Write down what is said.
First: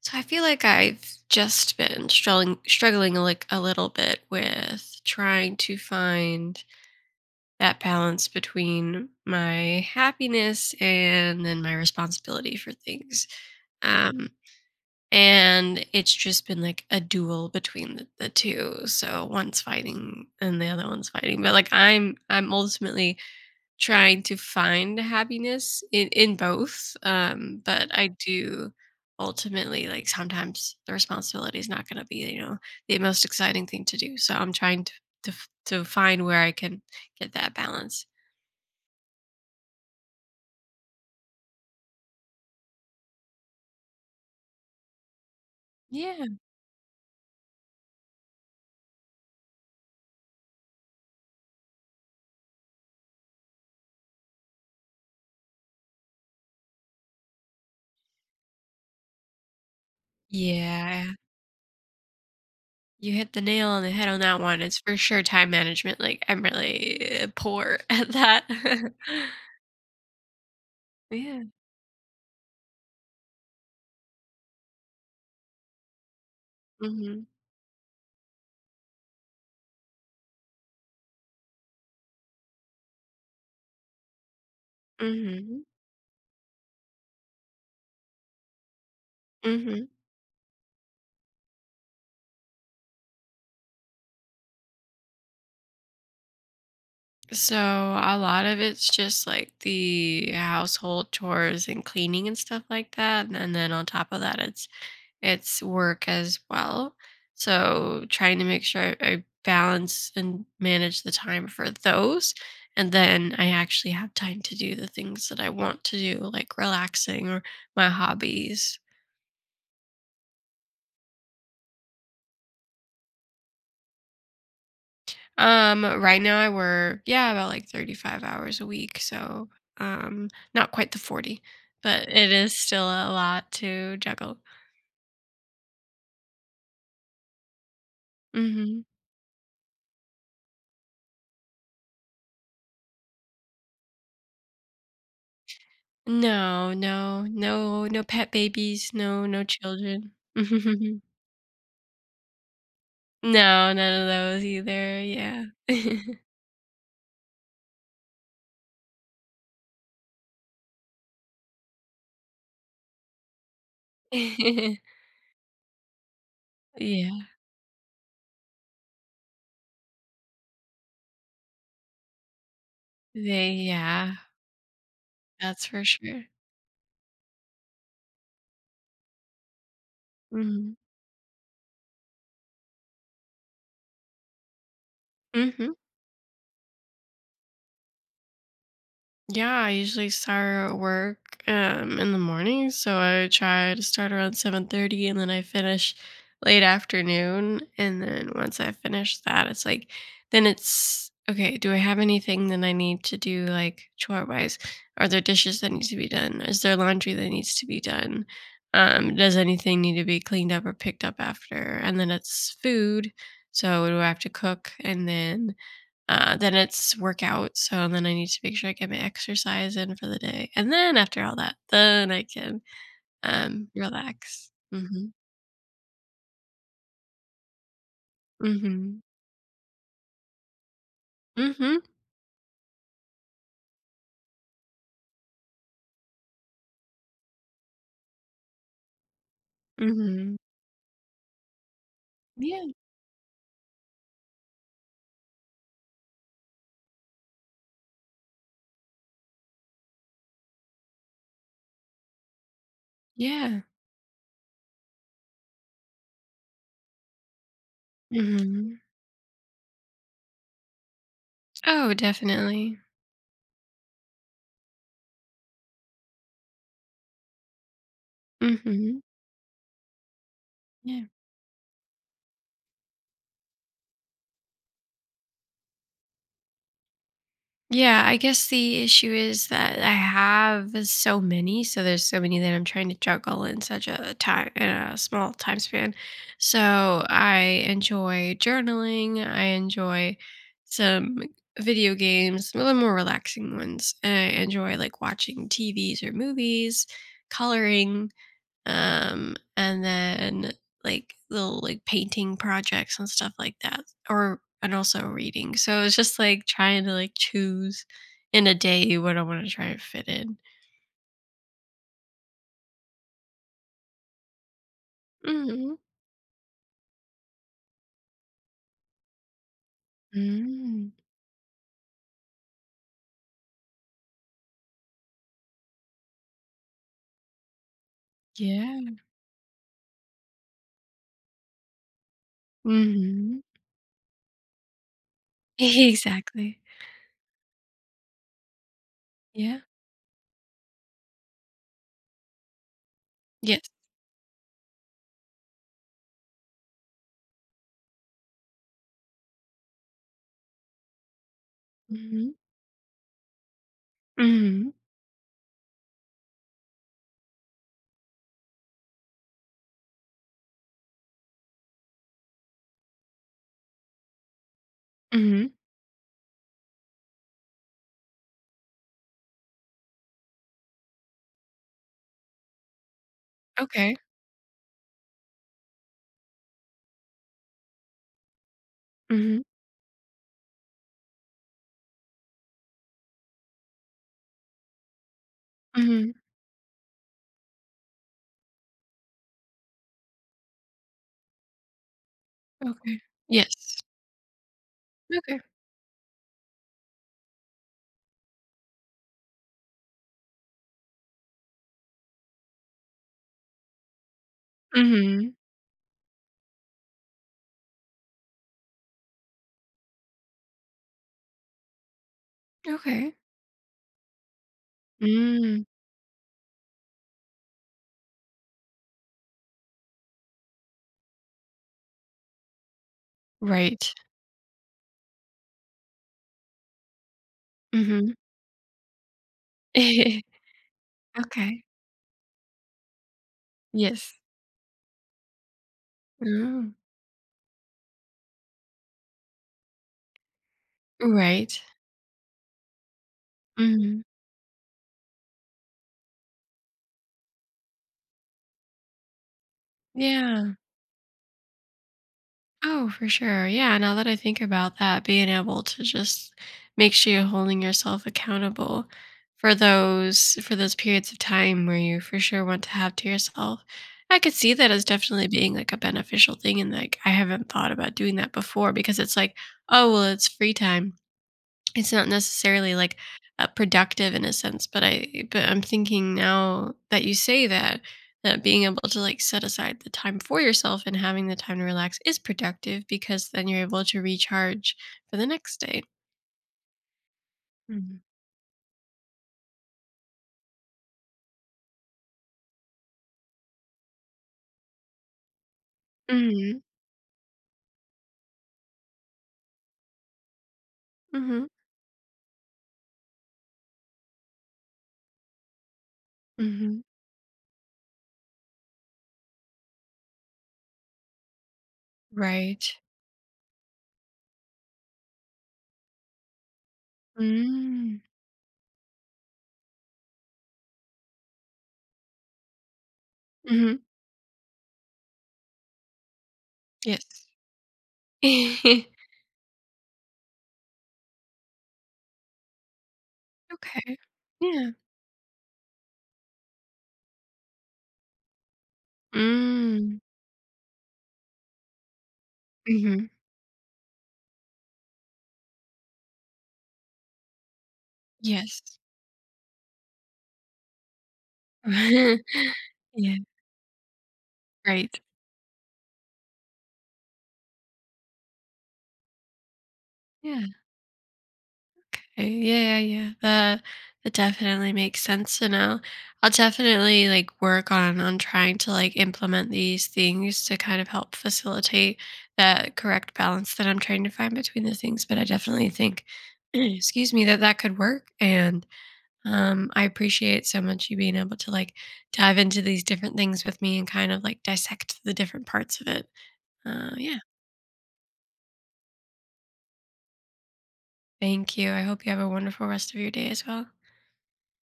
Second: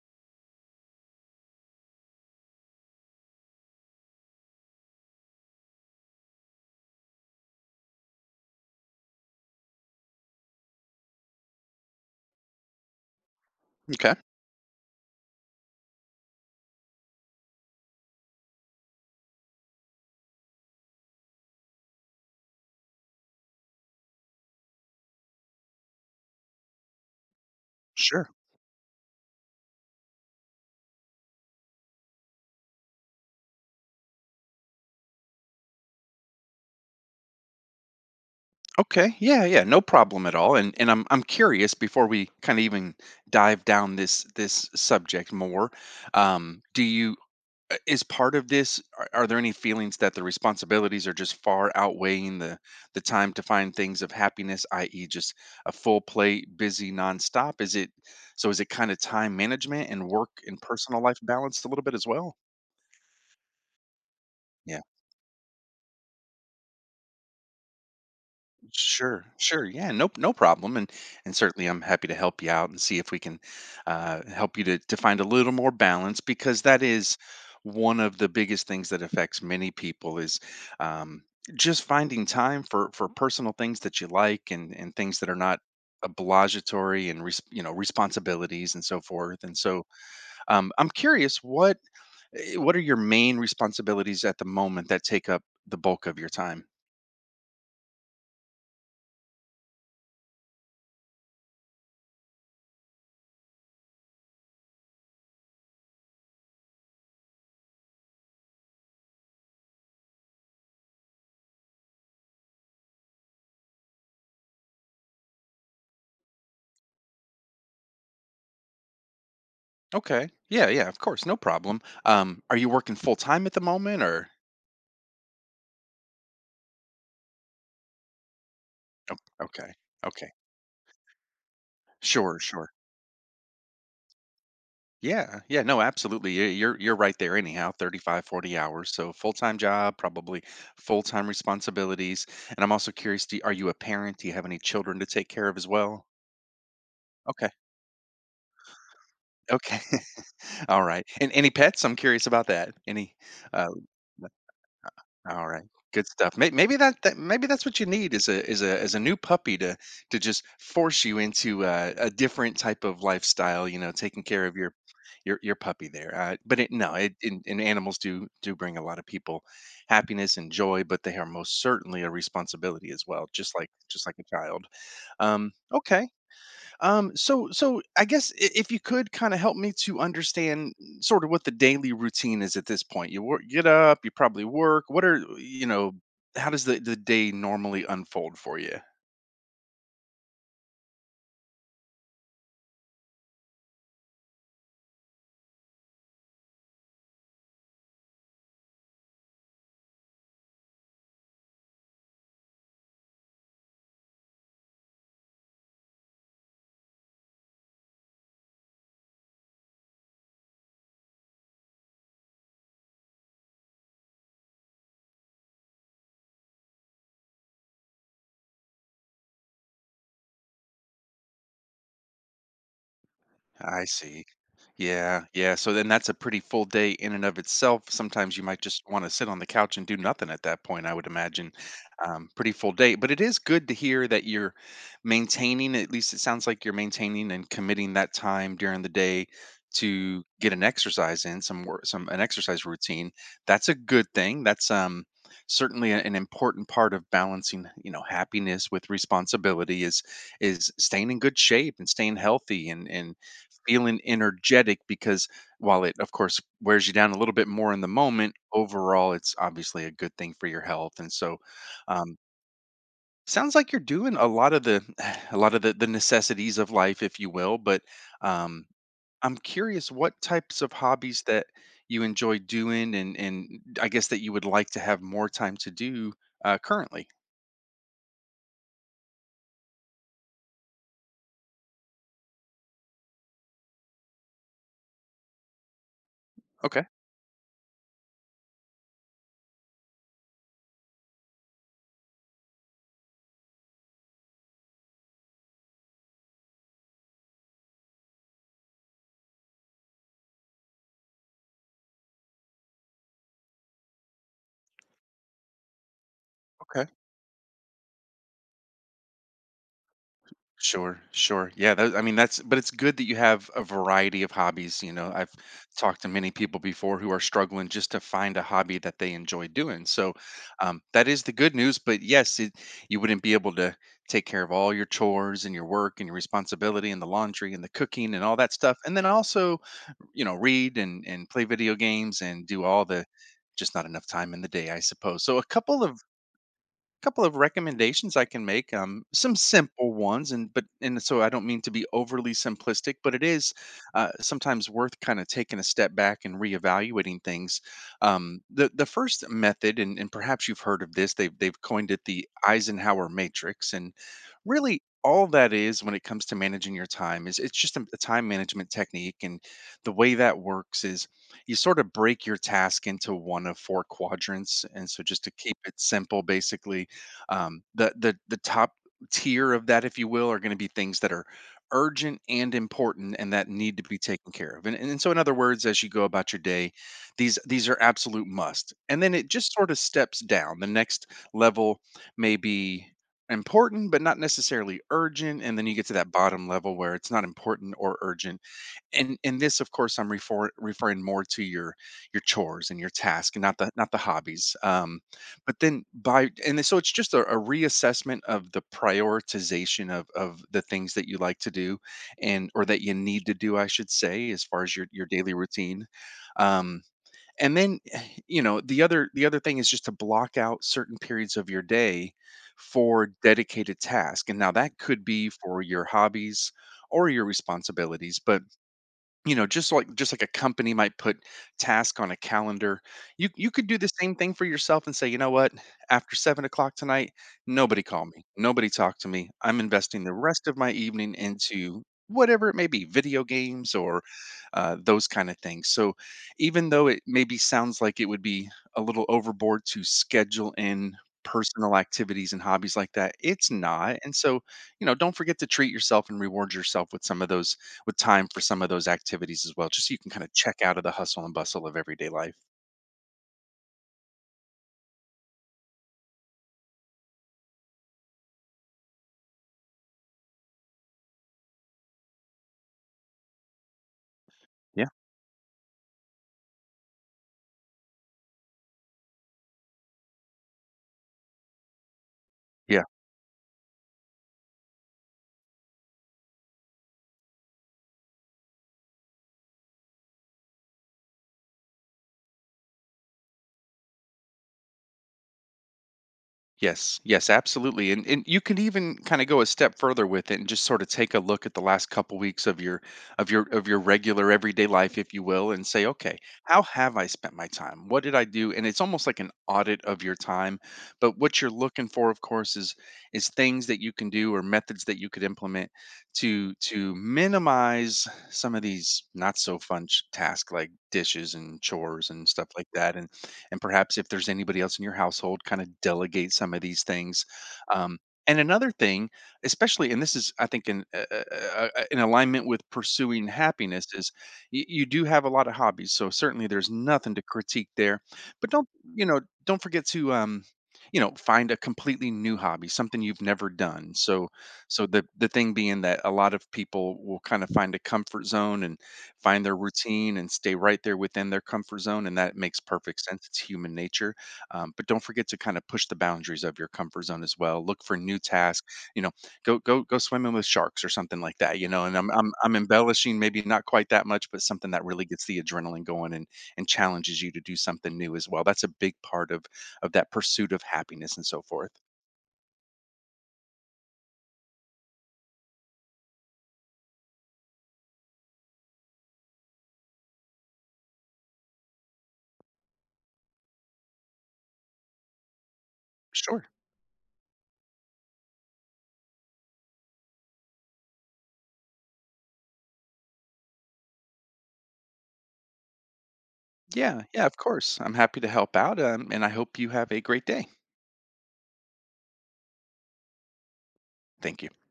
So I feel like I've just been struggling like a little bit with trying to find that balance between my happiness and then my responsibility for things. Okay. Um and it's just been like a duel between the two. So one's fighting and the other one's fighting. But like I'm ultimately trying to find happiness in both, but I Sure. do ultimately like, sometimes the responsibility is not gonna be, the most exciting thing to do, so I'm trying to f to find where I can get that balance. Okay. Yeah, yeah, no problem at all. And I'm curious before we kind of even dive down this subject more. Yeah. Do you is part of this are there any feelings that the responsibilities are just far outweighing the time to find things of happiness, i.e. just a full plate, busy nonstop? Is it so is it kind of time management and work and personal Yeah. life balanced a little bit as well? You hit the nail on the head on that one, it's for sure time management, like, I'm really poor at that. Sure, sure. Yeah, no, no problem. And Yeah. certainly, I'm happy to help you out and see if we can help you to find a little more balance because that is Mhm. one of the biggest things that affects many people is um, just finding time for personal things that you like and things that are not Mhm. obligatory and responsibilities and so forth. And Mhm. so, Mhm. I'm curious what what are your main responsibilities at the moment that take up the bulk of your time? So a lot of it's just like the household chores and cleaning and stuff like that. And then on top of that, it's work as well. So trying to make sure I balance and manage the time for those. And then I actually have time to do the things that I want to do, like relaxing or my hobbies. Okay. Yeah, yeah, of course, no problem. Are you working full time at the moment or Right now I work, yeah, about like 35 hours a week, so okay. um Okay. not quite the 40, but it Sure, is sure. still a lot to juggle. Yeah, yeah, no, absolutely. You're right there anyhow, 35, forty Mhm. hours. So full-time job, probably full-time responsibilities. And I'm also curious, are you a parent? Do you have any children to take care of as well? No, no, Okay. no, no pet babies, no, no Okay. children. All right. And any pets? I'm curious about that. Any uh No, none of those either. Yeah. all right, good stuff. Maybe that maybe that's what you need is a as a new puppy to just force you into a different type of lifestyle. You know, taking care of your your puppy there. But it, no, it, Yeah. And animals do do bring a lot of people happiness and joy, but they are most certainly a responsibility as well, They just yeah, like a child. That's for Okay, sure. So so I guess if you could kind of help me to Mhm. understand sort of what the daily routine is at this point. You work, get up, you probably work. What are you Mhm. know? How does the day normally unfold for you? Yeah, I usually start work in the morning, so I try to start around 7:30 and then I finish late afternoon and then once I finish that it's like then it's okay, do I have anything that I need to do like chore-wise? Are there dishes that need to be done? Is there laundry that needs to be done? Does anything need to be cleaned up or picked up after? And then it's food, so do I have to cook and then it's workout, so then I need to make sure I get my exercise in for the day, and then after all that, then I can, I see. relax. Mhm. Yeah, yeah, so then that's a pretty full day in and of itself. Sometimes you might just Mhm. wanna sit on the couch and do nothing at that point, I would imagine. Mhm. Pretty full day, but it is good to hear that you're maintaining at least it sounds like you're maintaining and committing that time during the day to Mhm. get an exercise in, some work some an exercise Yeah. routine. That's a good thing. That's, certainly a an important part of balancing, you know, happiness with responsibility is staying in good shape and staying healthy and Yeah. feeling energetic because while it of course wears you down a little bit more in the moment Mhm. overall it's obviously a good thing for your health and so Oh, um, definitely. sounds like you're doing a lot of the a lot of the necessities of life if you will but um, Mhm. I'm curious what types of Yeah. hobbies that you enjoy doing and I guess that you would like to have more time to do currently Yeah, I guess the issue is that I have so many, so there's so many that I'm trying to juggle in such a time in a small time span. okay. So I enjoy journaling. I enjoy some video games, a little more relaxing ones. And I enjoy like watching TVs or movies, coloring, and then like little like painting projects and stuff like that, or and also reading. So it's just like trying to like choose in a day what I want to try to fit in. Sure, sure. Yeah, that, I mean that's but it's good that you have a variety of hobbies, you know. I've Hmm. talked to many people before who are struggling just to find a hobby that they enjoy doing. So, Mm, that is the good news, but yes, it, you wouldn't be able to take care of all your chores and your work and your responsibility and the laundry and the cooking and all that stuff. yeah. And then also, read and play video games and do all the Hmm. just not enough time in the day, I suppose. So, a Exactly. couple of recommendations I can make, some Yeah. simple ones, and so I don't mean to be overly simplistic, but it is Yes. Sometimes worth kind of taking a step back and reevaluating things. The first method, and perhaps you've heard of this, they've coined it the Hmm. Eisenhower matrix, and Hmm. really all that is when it comes to managing your time is it's just a time management technique and the way that works is you sort of break your task into one of four quadrants and so just to Hmm. keep it simple basically the top tier of that, if you will, are going to be things that are urgent and important and that need to Okay. be taken care of. And so in other words, as you go about your day, these are absolute must. And then it Hmm. just sort of steps down. The next level may be important but not necessarily urgent and then you get to Hmm. that bottom level where it's not important or urgent and this of course I'm referring more to your chores and your Okay. task and not the Yes. not the hobbies Okay. but then by and then- so it's just a reassessment of the prioritization of the things that you like to do and or that you need to do I should say as far as your Hmm. daily routine um and then you know the other thing is just to block out certain periods of your day for Okay. dedicated task and now that could be for Mm, your hobbies or your responsibilities but you know just like a company might put task on a calendar you you could do the right. same thing for yourself and say you know what after 7 o'clock tonight nobody call Hmm. me nobody talk to me I'm investing the rest of my evening Okay. into whatever it may be video games or Yes. Those kind of things so even Mm, though it maybe sounds like it would be a little overboard to schedule in right. personal activities and hobbies like that it's not Mhm. and so you know don't forget to treat yourself and reward yourself with some of those with time for some of those activities as well, just so you can kind of Yeah. check out of the hustle and bustle of everyday life. Oh, for sure. Yeah, now that I think about that, being able to just make sure you're holding yourself accountable for those periods of time where you for sure want to have to yourself. I could see that as Yeah. definitely being like a beneficial thing, and like I haven't thought about doing that before because it's like, oh well it's free time. It's not necessarily, Yeah. like, productive in a sense, but I'm thinking now that you say that, that being able to, like, set aside the time for yourself and having the time to relax is productive because then you're able to recharge for the next day. Yes, yes, absolutely, Mhm. And you can even kinda go a step further with it and just sorta take a look at the last couple weeks of your of your regular everyday life, if you will, and say, "Okay, Mhm, how have I spent my time? What did I do?" And it's almost like an audit of your time, but what mhm, you're looking for, of course, is things that you can do or methods that you could implement mhm. to minimize some of these not so fun ch tasks like dishes and chores and stuff Right. like that, and perhaps if there's anybody else in your household, kind of delegate some of these things. Um, Mm. and another thing, especially, and this is, I think, in alignment with pursuing Mhm. happiness, is you do have a lot of hobbies, so certainly there's nothing to Yes. critique there. But don't, you know, don't forget to, you know, find a completely new hobby, something you've never done. Okay. So, Yeah. so the thing being that a lot of people will kind of find a comfort zone and find their Mm. routine and stay right there within their comfort zone. And that makes perfect Mhm. sense. It's human nature. But don't forget to kind of push the boundaries of your comfort zone as well. Look for new Yes. tasks. You know, go go swimming with sharks or something like that. You know, and I'm Yeah, embellishing, maybe not quite that much, but something that right. really gets the adrenaline going and challenges you to do something new as well. That's a big part of that Yeah. pursuit of happiness and so forth. Okay, yeah, yeah, yeah. That definitely makes sense. And I I'll definitely like work on trying to like implement these things to kind of help facilitate that correct balance that I'm trying to find between the things. But I definitely think, Sure. excuse me, that could work. And I appreciate so much you being able to like dive into these different things with me and kind of like dissect the different parts of it. Yeah. Yeah. Yeah. Of course. I'm happy to help out. And I hope you have a great day. Thank you. I hope you have a wonderful rest of your day as well. Thank you.